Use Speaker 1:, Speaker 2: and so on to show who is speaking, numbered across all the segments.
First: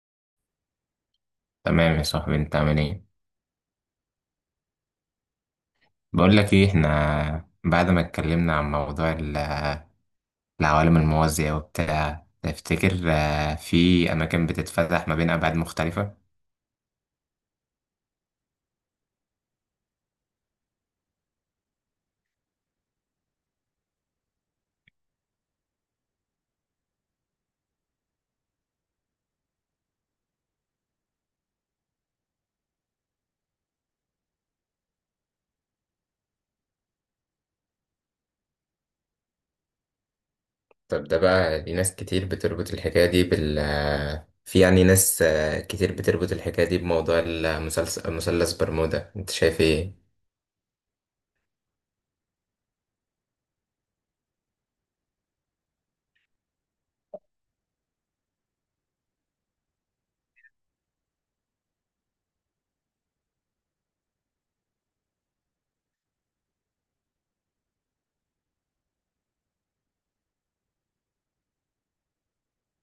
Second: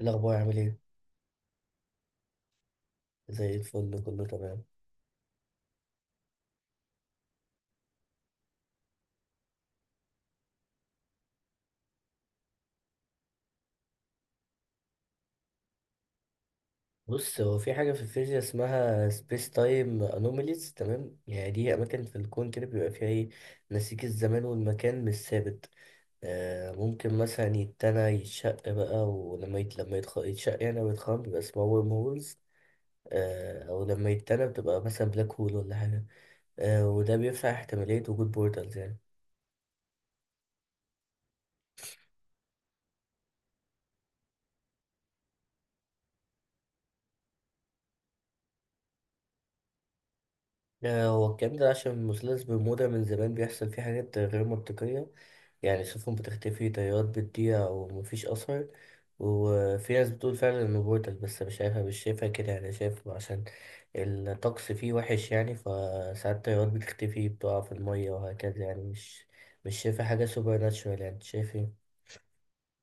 Speaker 1: الأخبار عامل إيه؟
Speaker 2: تمام يا صاحبي، انت عامل ايه؟
Speaker 1: زي الفل، كله تمام.
Speaker 2: بقول لك ايه، احنا بعد ما اتكلمنا عن موضوع العوالم الموازية وبتاع، تفتكر في اماكن بتتفتح ما بين ابعاد مختلفة؟
Speaker 1: بص، هو في حاجة في الفيزياء اسمها سبيس تايم أنوميليز، تمام؟ يعني دي أماكن في الكون كده بيبقى فيها إيه، نسيج الزمان والمكان مش ثابت. آه ممكن مثلا يتنى يتشق بقى، ولما يتشق يعني، أو يتخرم بيبقى اسمها ورم هولز. آه أو لما يتنى بتبقى مثلا بلاك هول ولا حاجة. آه وده بيفتح احتمالية وجود بورتالز يعني.
Speaker 2: طب ده بقى، دي ناس كتير بتربط الحكاية دي بال في يعني ناس كتير بتربط الحكاية دي بموضوع المثلث، مثلث برمودا، انت شايف ايه؟
Speaker 1: هو الكلام ده عشان مثلث برمودا من زمان بيحصل فيه حاجات غير منطقية. يعني سفن بتختفي، طيارات بتضيع ومفيش أثر. وفي ناس بتقول فعلا إنه بورتال، بس مش عارفة، مش شايفها كده يعني. شايف عشان الطقس فيه وحش يعني، فساعات الطيارات بتختفي، بتقع في المية وهكذا يعني. مش شايفة حاجة سوبر ناتشورال يعني. أنت شايف ايه؟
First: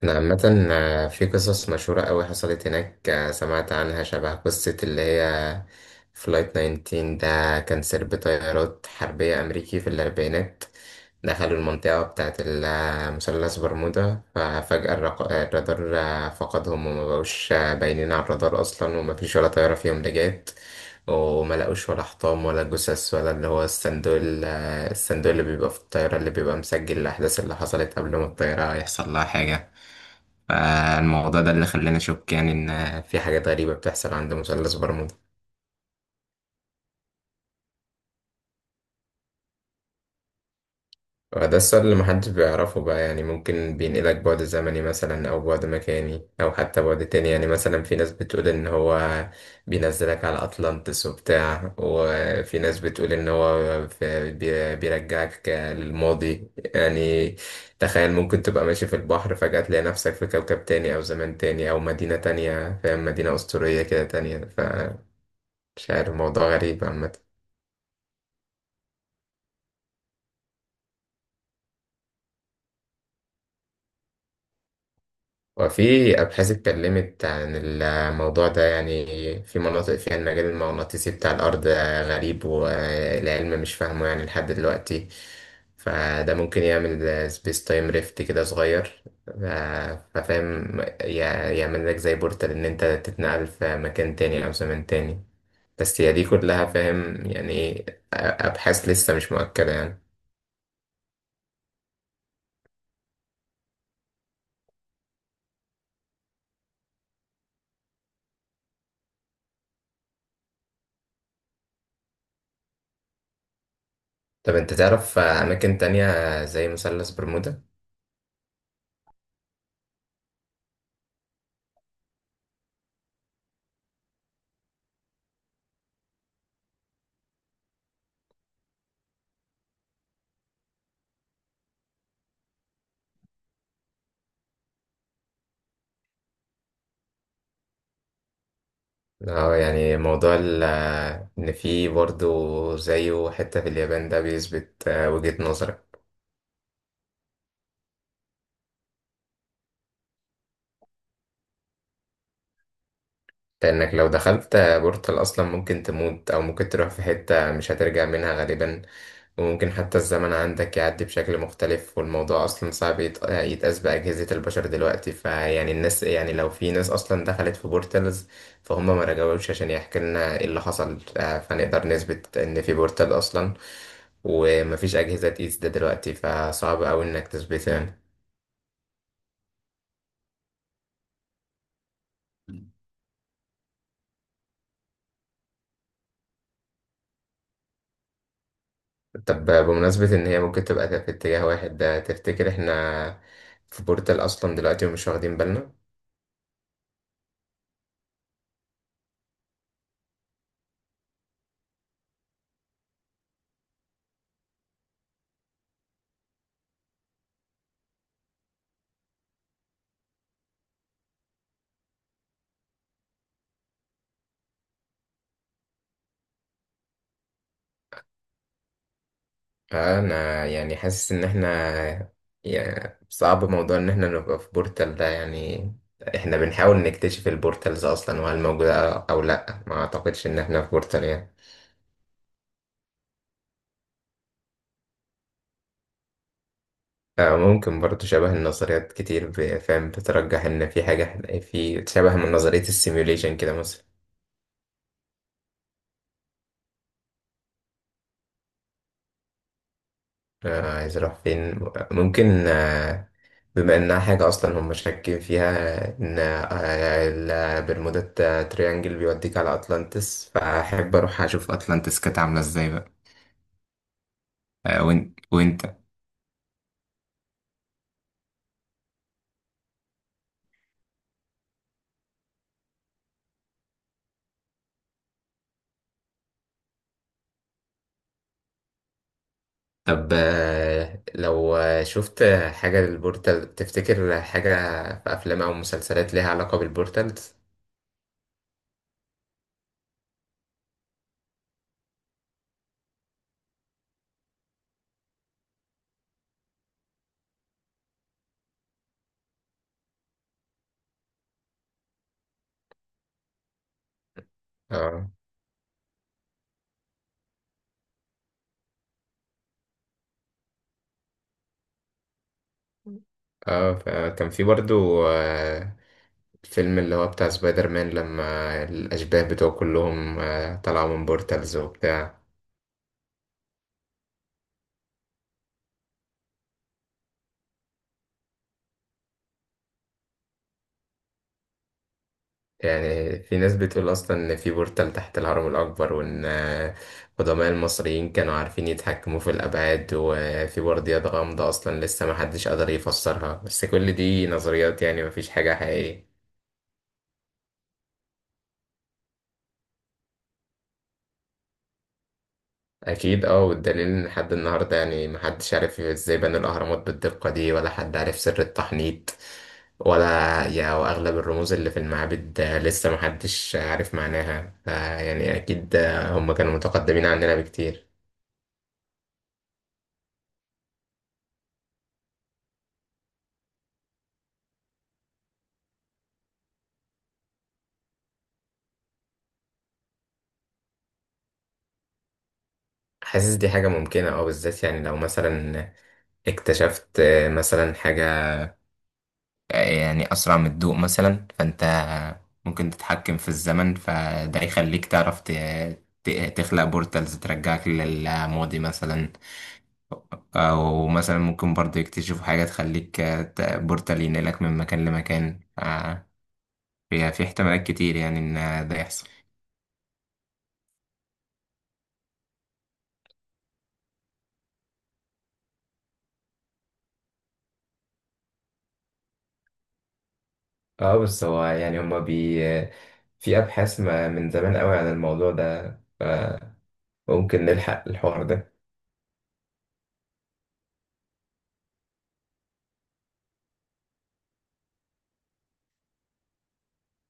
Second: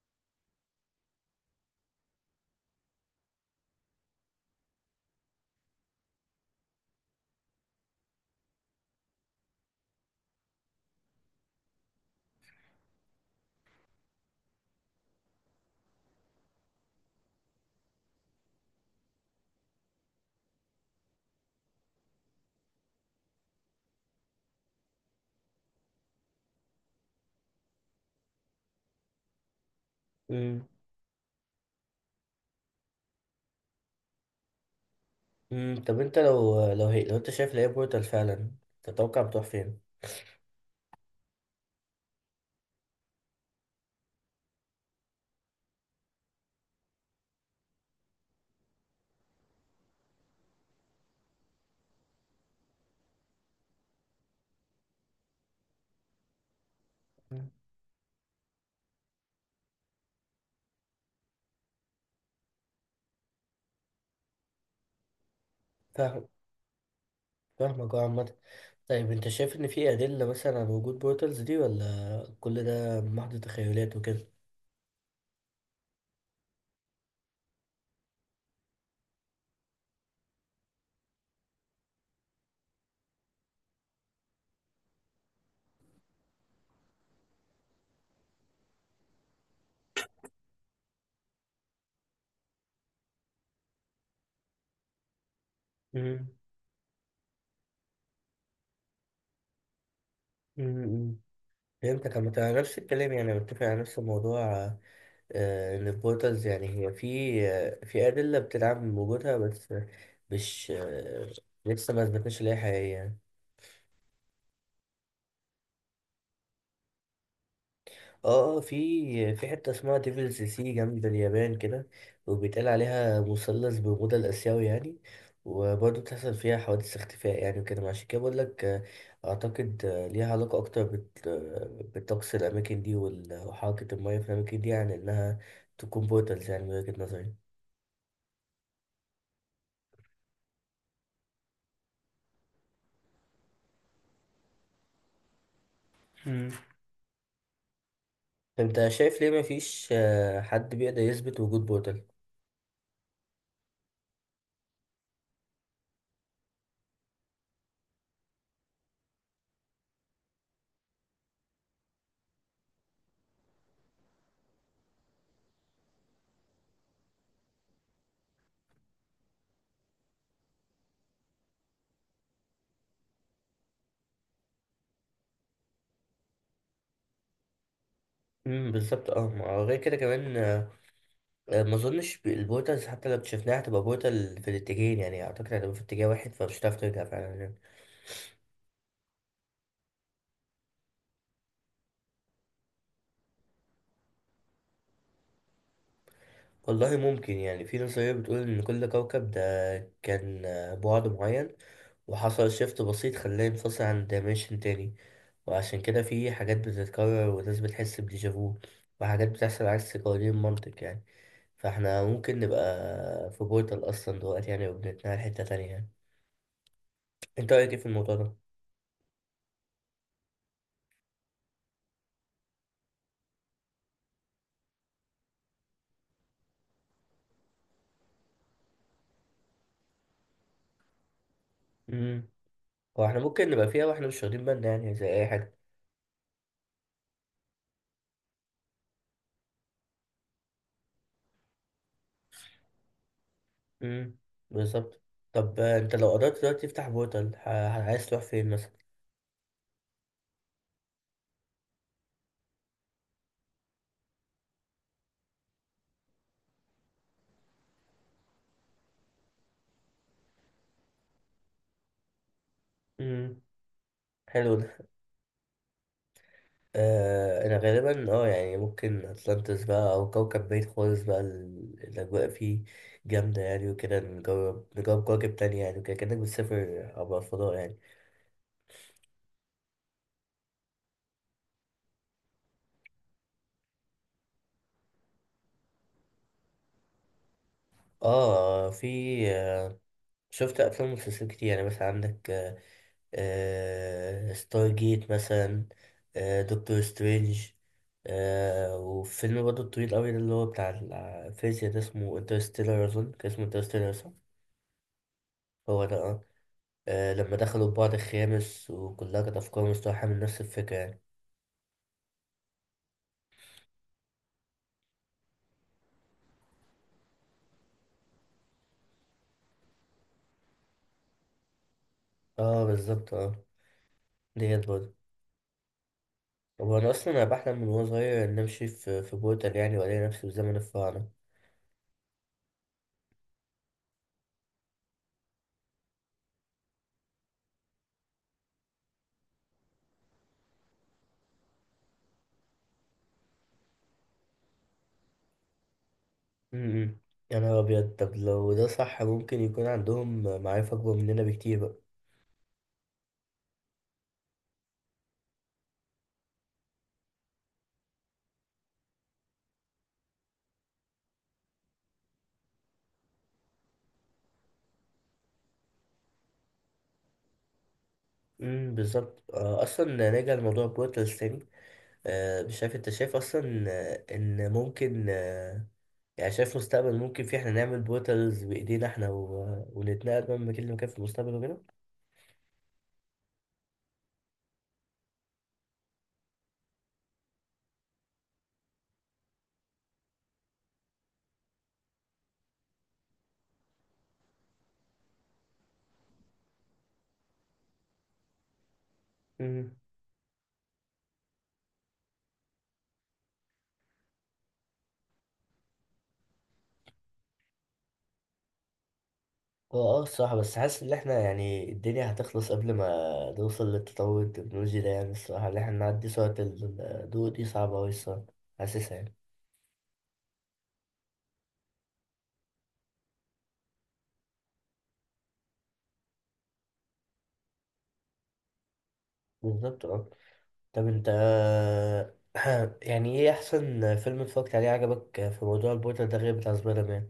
Speaker 2: أنا عامة في قصص مشهورة أوي حصلت هناك، سمعت عنها، شبه قصة اللي هي فلايت 19. ده كان سرب طيارات حربية أمريكي في الأربعينات، دخلوا المنطقة بتاعة مثلث برمودا، ففجأة الرادار فقدهم، وما بقوش باينين على الرادار أصلا، ومفيش ولا طيارة فيهم رجعت، وما لقوش ولا حطام ولا جثث ولا اللي هو الصندوق ال- آه، الصندوق اللي بيبقى في الطيارة، اللي بيبقى مسجل الأحداث اللي حصلت قبل ما الطيارة يحصل لها حاجة.
Speaker 1: مم.
Speaker 2: فالموضوع ده اللي خلاني أشك يعني، إن في حاجات غريبة بتحصل عند مثلث برمودا.
Speaker 1: مم. طب انت لو انت شايف إن هي بورتال فعلا، تتوقع بتروح فين؟
Speaker 2: وده السؤال اللي محدش بيعرفه بقى، يعني ممكن بينقلك بعد زمني مثلا، أو بعد مكاني، أو حتى بعد تاني. يعني مثلا في ناس بتقول إن هو بينزلك على أطلانتس وبتاع، وفي ناس بتقول إن هو بيرجعك للماضي يعني. تخيل، ممكن تبقى ماشي في البحر فجأة تلاقي نفسك في كوكب تاني، أو زمان تاني، أو مدينة تانية، فاهم، مدينة أسطورية كده تانية. مش عارف،
Speaker 1: فاهم
Speaker 2: موضوع غريب عامة.
Speaker 1: فاهمك اه، عامة. طيب انت شايف ان في ادلة مثلا على وجود بورتالز دي، ولا كل ده محض تخيلات وكده؟
Speaker 2: وفي أبحاث اتكلمت عن الموضوع ده، يعني في مناطق فيها المجال المغناطيسي بتاع الأرض غريب والعلم مش فاهمه يعني لحد دلوقتي. فده ممكن يعمل سبيس تايم ريفت كده صغير، ففاهم، يعمل لك زي بورتال، إن أنت تتنقل في مكان تاني أو زمن تاني. بس هي دي
Speaker 1: مم.
Speaker 2: كلها، فاهم يعني إيه، أبحاث لسه مش مؤكدة يعني.
Speaker 1: مم. مم. فهمتك. عامة انا نفس الكلام، يعني متفق على نفس الموضوع. ان البورتالز، يعني هي في آه، في ادلة بتدعم وجودها، بس مش آه، لسه ما اثبتناش ان هي حقيقية يعني.
Speaker 2: طب أنت تعرف أماكن تانية زي مثلث برمودا؟
Speaker 1: اه. في حتة اسمها ديفلز سي جنب اليابان كده، وبيتقال عليها مثلث برمودا الآسيوي يعني. وبرضه بتحصل فيها حوادث اختفاء يعني وكده. عشان كده بقول لك، أعتقد ليها علاقة أكتر بالطقس، الأماكن دي وحركة المياه في الأماكن دي، عن إنها تكون بورتالز، يعني من وجهة نظري.
Speaker 2: اه، يعني موضوع ان في برضه زيه حتة في اليابان ده بيثبت وجهة نظرك.
Speaker 1: مم. طب أنت شايف ليه مفيش حد بيقدر يثبت وجود بورتال؟
Speaker 2: لأنك لو دخلت بورتال أصلا ممكن تموت، أو ممكن تروح في حتة مش هترجع منها غالبا. وممكن حتى الزمن عندك يعدي بشكل مختلف، والموضوع أصلا صعب يتقاس بأجهزة البشر دلوقتي. فيعني الناس، يعني لو في ناس أصلا دخلت في بورتالز، فهم ما رجعوش عشان يحكي لنا إيه اللي حصل، فنقدر نثبت إن في بورتال أصلا. ومفيش أجهزة تقيس ده دلوقتي، فصعب أوي إنك تثبته يعني.
Speaker 1: بالظبط اه، ما هو غير كده كمان. ما اظنش البوتلز حتى لو اكتشفناها هتبقى بوتل في الاتجاهين يعني. اعتقد هتبقى في اتجاه واحد، فمش هتعرف ترجع فعلا يعني.
Speaker 2: طب بمناسبة إن هي ممكن تبقى في اتجاه واحد ده، تفتكر إحنا في بورتال أصلا دلوقتي ومش واخدين بالنا؟
Speaker 1: والله ممكن. يعني في نظرية بتقول ان كل كوكب ده كان بعد معين، وحصل شيفت بسيط خلاه ينفصل عن دايمنشن تاني. وعشان كده في حاجات بتتكرر وناس بتحس بديجافو، وحاجات بتحصل عكس قوانين المنطق يعني. فاحنا ممكن نبقى في بورتال اصلا دلوقتي يعني، وبنتنقل حتة تانية يعني. انت رأيك ايه في الموضوع ده؟
Speaker 2: أنا يعني حاسس إن إحنا، يعني صعب موضوع إن إحنا نبقى في بورتال ده يعني. إحنا بنحاول نكتشف البورتالز أصلا وهل موجودة أو لأ، ما أعتقدش إن إحنا في بورتال يعني.
Speaker 1: امم هو احنا ممكن نبقى فيها واحنا مش واخدين بالنا، يعني زي اي حاجة.
Speaker 2: ممكن برضه، شبه النظريات كتير فاهم بترجح إن في حاجة، في شبه من نظرية السيميوليشن كده.
Speaker 1: امم بالظبط. طب انت لو قررت دلوقتي تفتح بورتال، عايز تروح فين مثلا؟
Speaker 2: عايز اروح فين؟ ممكن بما انها حاجة اصلا هم شاكين فيها، ان البرمودا تريانجل بيوديك على اطلانتس، فاحب اروح اشوف اطلانتس كانت عاملة ازاي بقى.
Speaker 1: امم حلو ده.
Speaker 2: وانت.
Speaker 1: آه انا غالبا اه، يعني ممكن اتلانتس بقى، او كوكب بعيد خالص بقى، الاجواء فيه جامده يعني وكده. نجرب كواكب تانية، يعني وكده، كانك بتسافر عبر الفضاء يعني.
Speaker 2: طب لو شفت حاجة للبورتال، تفتكر حاجة في افلام او مسلسلات ليها علاقة بالبورتالز؟
Speaker 1: اه في آه، شفت افلام ومسلسلات كتير يعني. مثلا عندك ستار جيت مثلا، دكتور سترينج، وفيلم برضه طويل قوي ده، اللي هو بتاع الفيزياء ده، اسمه انترستيلر. اظن كان اسمه انترستيلر، صح؟
Speaker 2: اه.
Speaker 1: هو ده اه. لما دخلوا في بعض الخامس، وكلها كانت افكار مستوحاه من نفس الفكره يعني.
Speaker 2: اه، فكان في برضو الفيلم اللي هو بتاع سبايدر مان، لما الأشباه بتوعه كلهم طلعوا من بورتالز وبتاع.
Speaker 1: اه بالظبط اه، ديت برضه. هو انا اصلا انا بحلم من وانا صغير ان امشي في بورتال يعني، والاقي نفسي في زمن الفراعنه.
Speaker 2: يعني في ناس بتقول أصلا إن في بورتال تحت الهرم الأكبر، وإن قدماء المصريين كانوا عارفين يتحكموا في الأبعاد، وفي برديات غامضة أصلا لسه محدش قدر يفسرها، بس كل دي نظريات يعني، مفيش حاجة حقيقية.
Speaker 1: امم يا نهار أبيض. طب لو ده صح، ممكن يكون عندهم معارف أكبر مننا بكتير بقى.
Speaker 2: اكيد اه، والدليل ان لحد النهارده يعني محدش عارف ازاي بنوا الاهرامات بالدقه دي، ولا حد عارف سر التحنيط، ولا يا واغلب الرموز اللي في المعابد، لسه محدش عارف معناها. فيعني اكيد هم كانوا متقدمين عننا بكتير.
Speaker 1: بالظبط. أصلا نرجع لموضوع بورتلز تاني. مش عارف أنت شايف أصلا إن ممكن يعني شايف مستقبل ممكن فيه إحنا نعمل بورتلز بإيدينا، إحنا ونتنقل من مكان لمكان في المستقبل وكده.
Speaker 2: حاسس دي حاجه ممكنه اه، بالذات يعني لو مثلا اكتشفت مثلا حاجه يعني اسرع من الضوء مثلا، فانت ممكن تتحكم في الزمن، فده يخليك تعرف تخلق بورتالز ترجعك للماضي مثلا.
Speaker 1: امم
Speaker 2: أو مثلا ممكن برضه يكتشفوا حاجة تخليك، بورتال ينقلك من مكان لمكان، في احتمالات كتير يعني إن ده يحصل.
Speaker 1: هو الصراحة، بس حاسس ان احنا، يعني الدنيا هتخلص قبل ما نوصل للتطور التكنولوجي ده يعني. الصراحة اللي احنا نعدي سرعة الضوء دي صعبة اوي الصراحة، حاسسها يعني.
Speaker 2: اه بس هو يعني هما بي، في أبحاث ما من زمان قوي عن الموضوع ده، فممكن نلحق الحوار ده.
Speaker 1: بالظبط اه. طب انت يعني ايه احسن فيلم اتفرجت عليه عجبك في موضوع البوتر ده، غير بتاع سبايدر مان؟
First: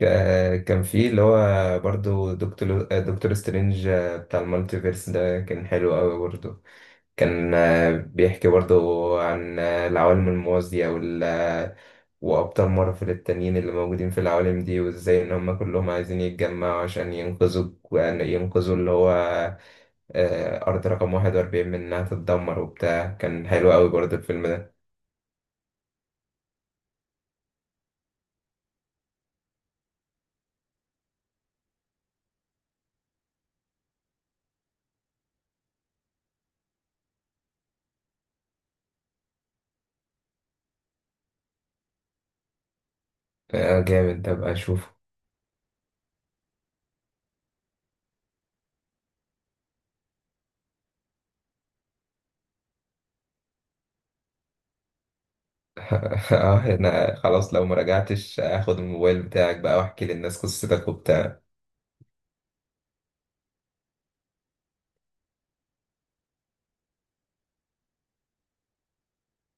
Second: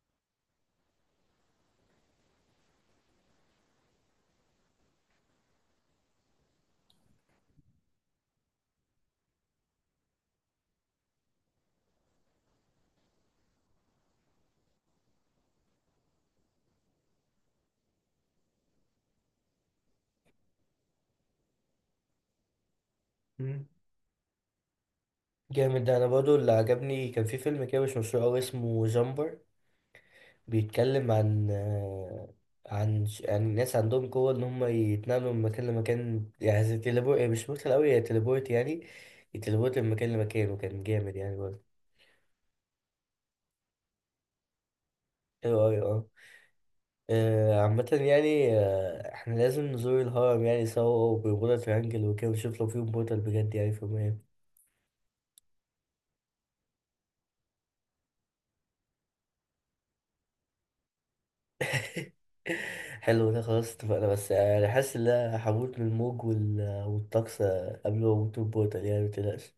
Speaker 2: كان في اللي هو برضو دكتور سترينج، بتاع المالتيفيرس ده، كان حلو قوي برضو. كان بيحكي برضو عن العوالم الموازية وأبطال مارفل التانيين اللي موجودين في العوالم دي، وإزاي إن هما كلهم عايزين يتجمعوا عشان ينقذوا، يعني ينقذوا اللي هو أرض رقم 41 من إنها تتدمر وبتاع. كان
Speaker 1: مم.
Speaker 2: حلو أوي برضه الفيلم ده.
Speaker 1: جامد ده. انا برضو اللي عجبني كان في فيلم كده مش مشهور قوي، اسمه جامبر. بيتكلم عن عن ناس عندهم قوة ان هم يتنقلوا من مكان لمكان، يعني زي تليبورت. مش مثل قوي، هي تليبورت يعني. يتليبورت من مكان لمكان، وكان جامد يعني برضه.
Speaker 2: جامد، أبقى أشوفه.
Speaker 1: ايوه ايوه. عامة يعني احنا لازم نزور الهرم يعني سوا وبرجولة ترانجل وكده، ونشوف لو في بورتال بجد يعني. في المهم.
Speaker 2: اه أنا خلاص، لو مراجعتش هاخد الموبايل بتاعك بقى واحكي للناس قصتك وبتاع.
Speaker 1: حلو ده. خلاص اتفقنا. بس انا حاسس ان انا هموت من الموج والطقس قبل ما اموت من البورتال، يعني متقلقش.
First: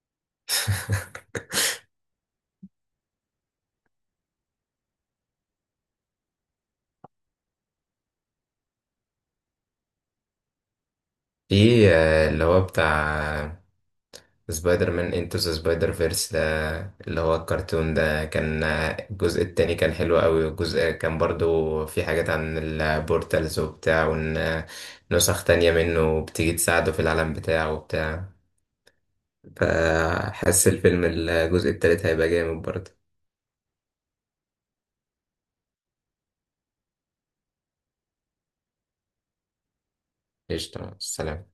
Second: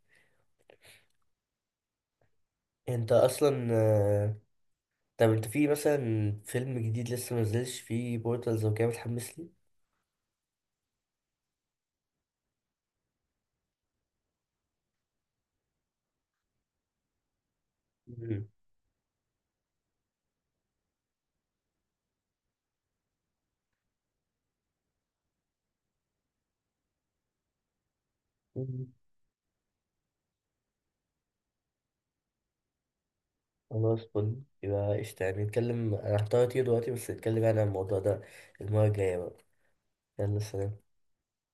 Speaker 1: انت اصلا آه، طب انت في مثلا فيلم جديد لسه منزلش فيه بورتالز وكده، متحمس لي؟
Speaker 2: في اللي هو بتاع سبايدر مان انتو ذا سبايدر فيرس ده، اللي هو الكرتون ده،
Speaker 1: مم.
Speaker 2: كان الجزء التاني كان حلو قوي. والجزء كان برضو في حاجات عن البورتالز وبتاع، وان نسخ تانية منه بتيجي تساعده في العالم بتاعه وبتاع.
Speaker 1: مم.
Speaker 2: فحس الفيلم الجزء التالت هيبقى جامد برضه.
Speaker 1: خلاص، فل يبقى قشطة. يعني نتكلم، انا هحتار كتير دلوقتي، بس نتكلم يعني عن الموضوع ده المرة الجاية بقى. يلا، سلام.
Speaker 2: قشطة، السلام.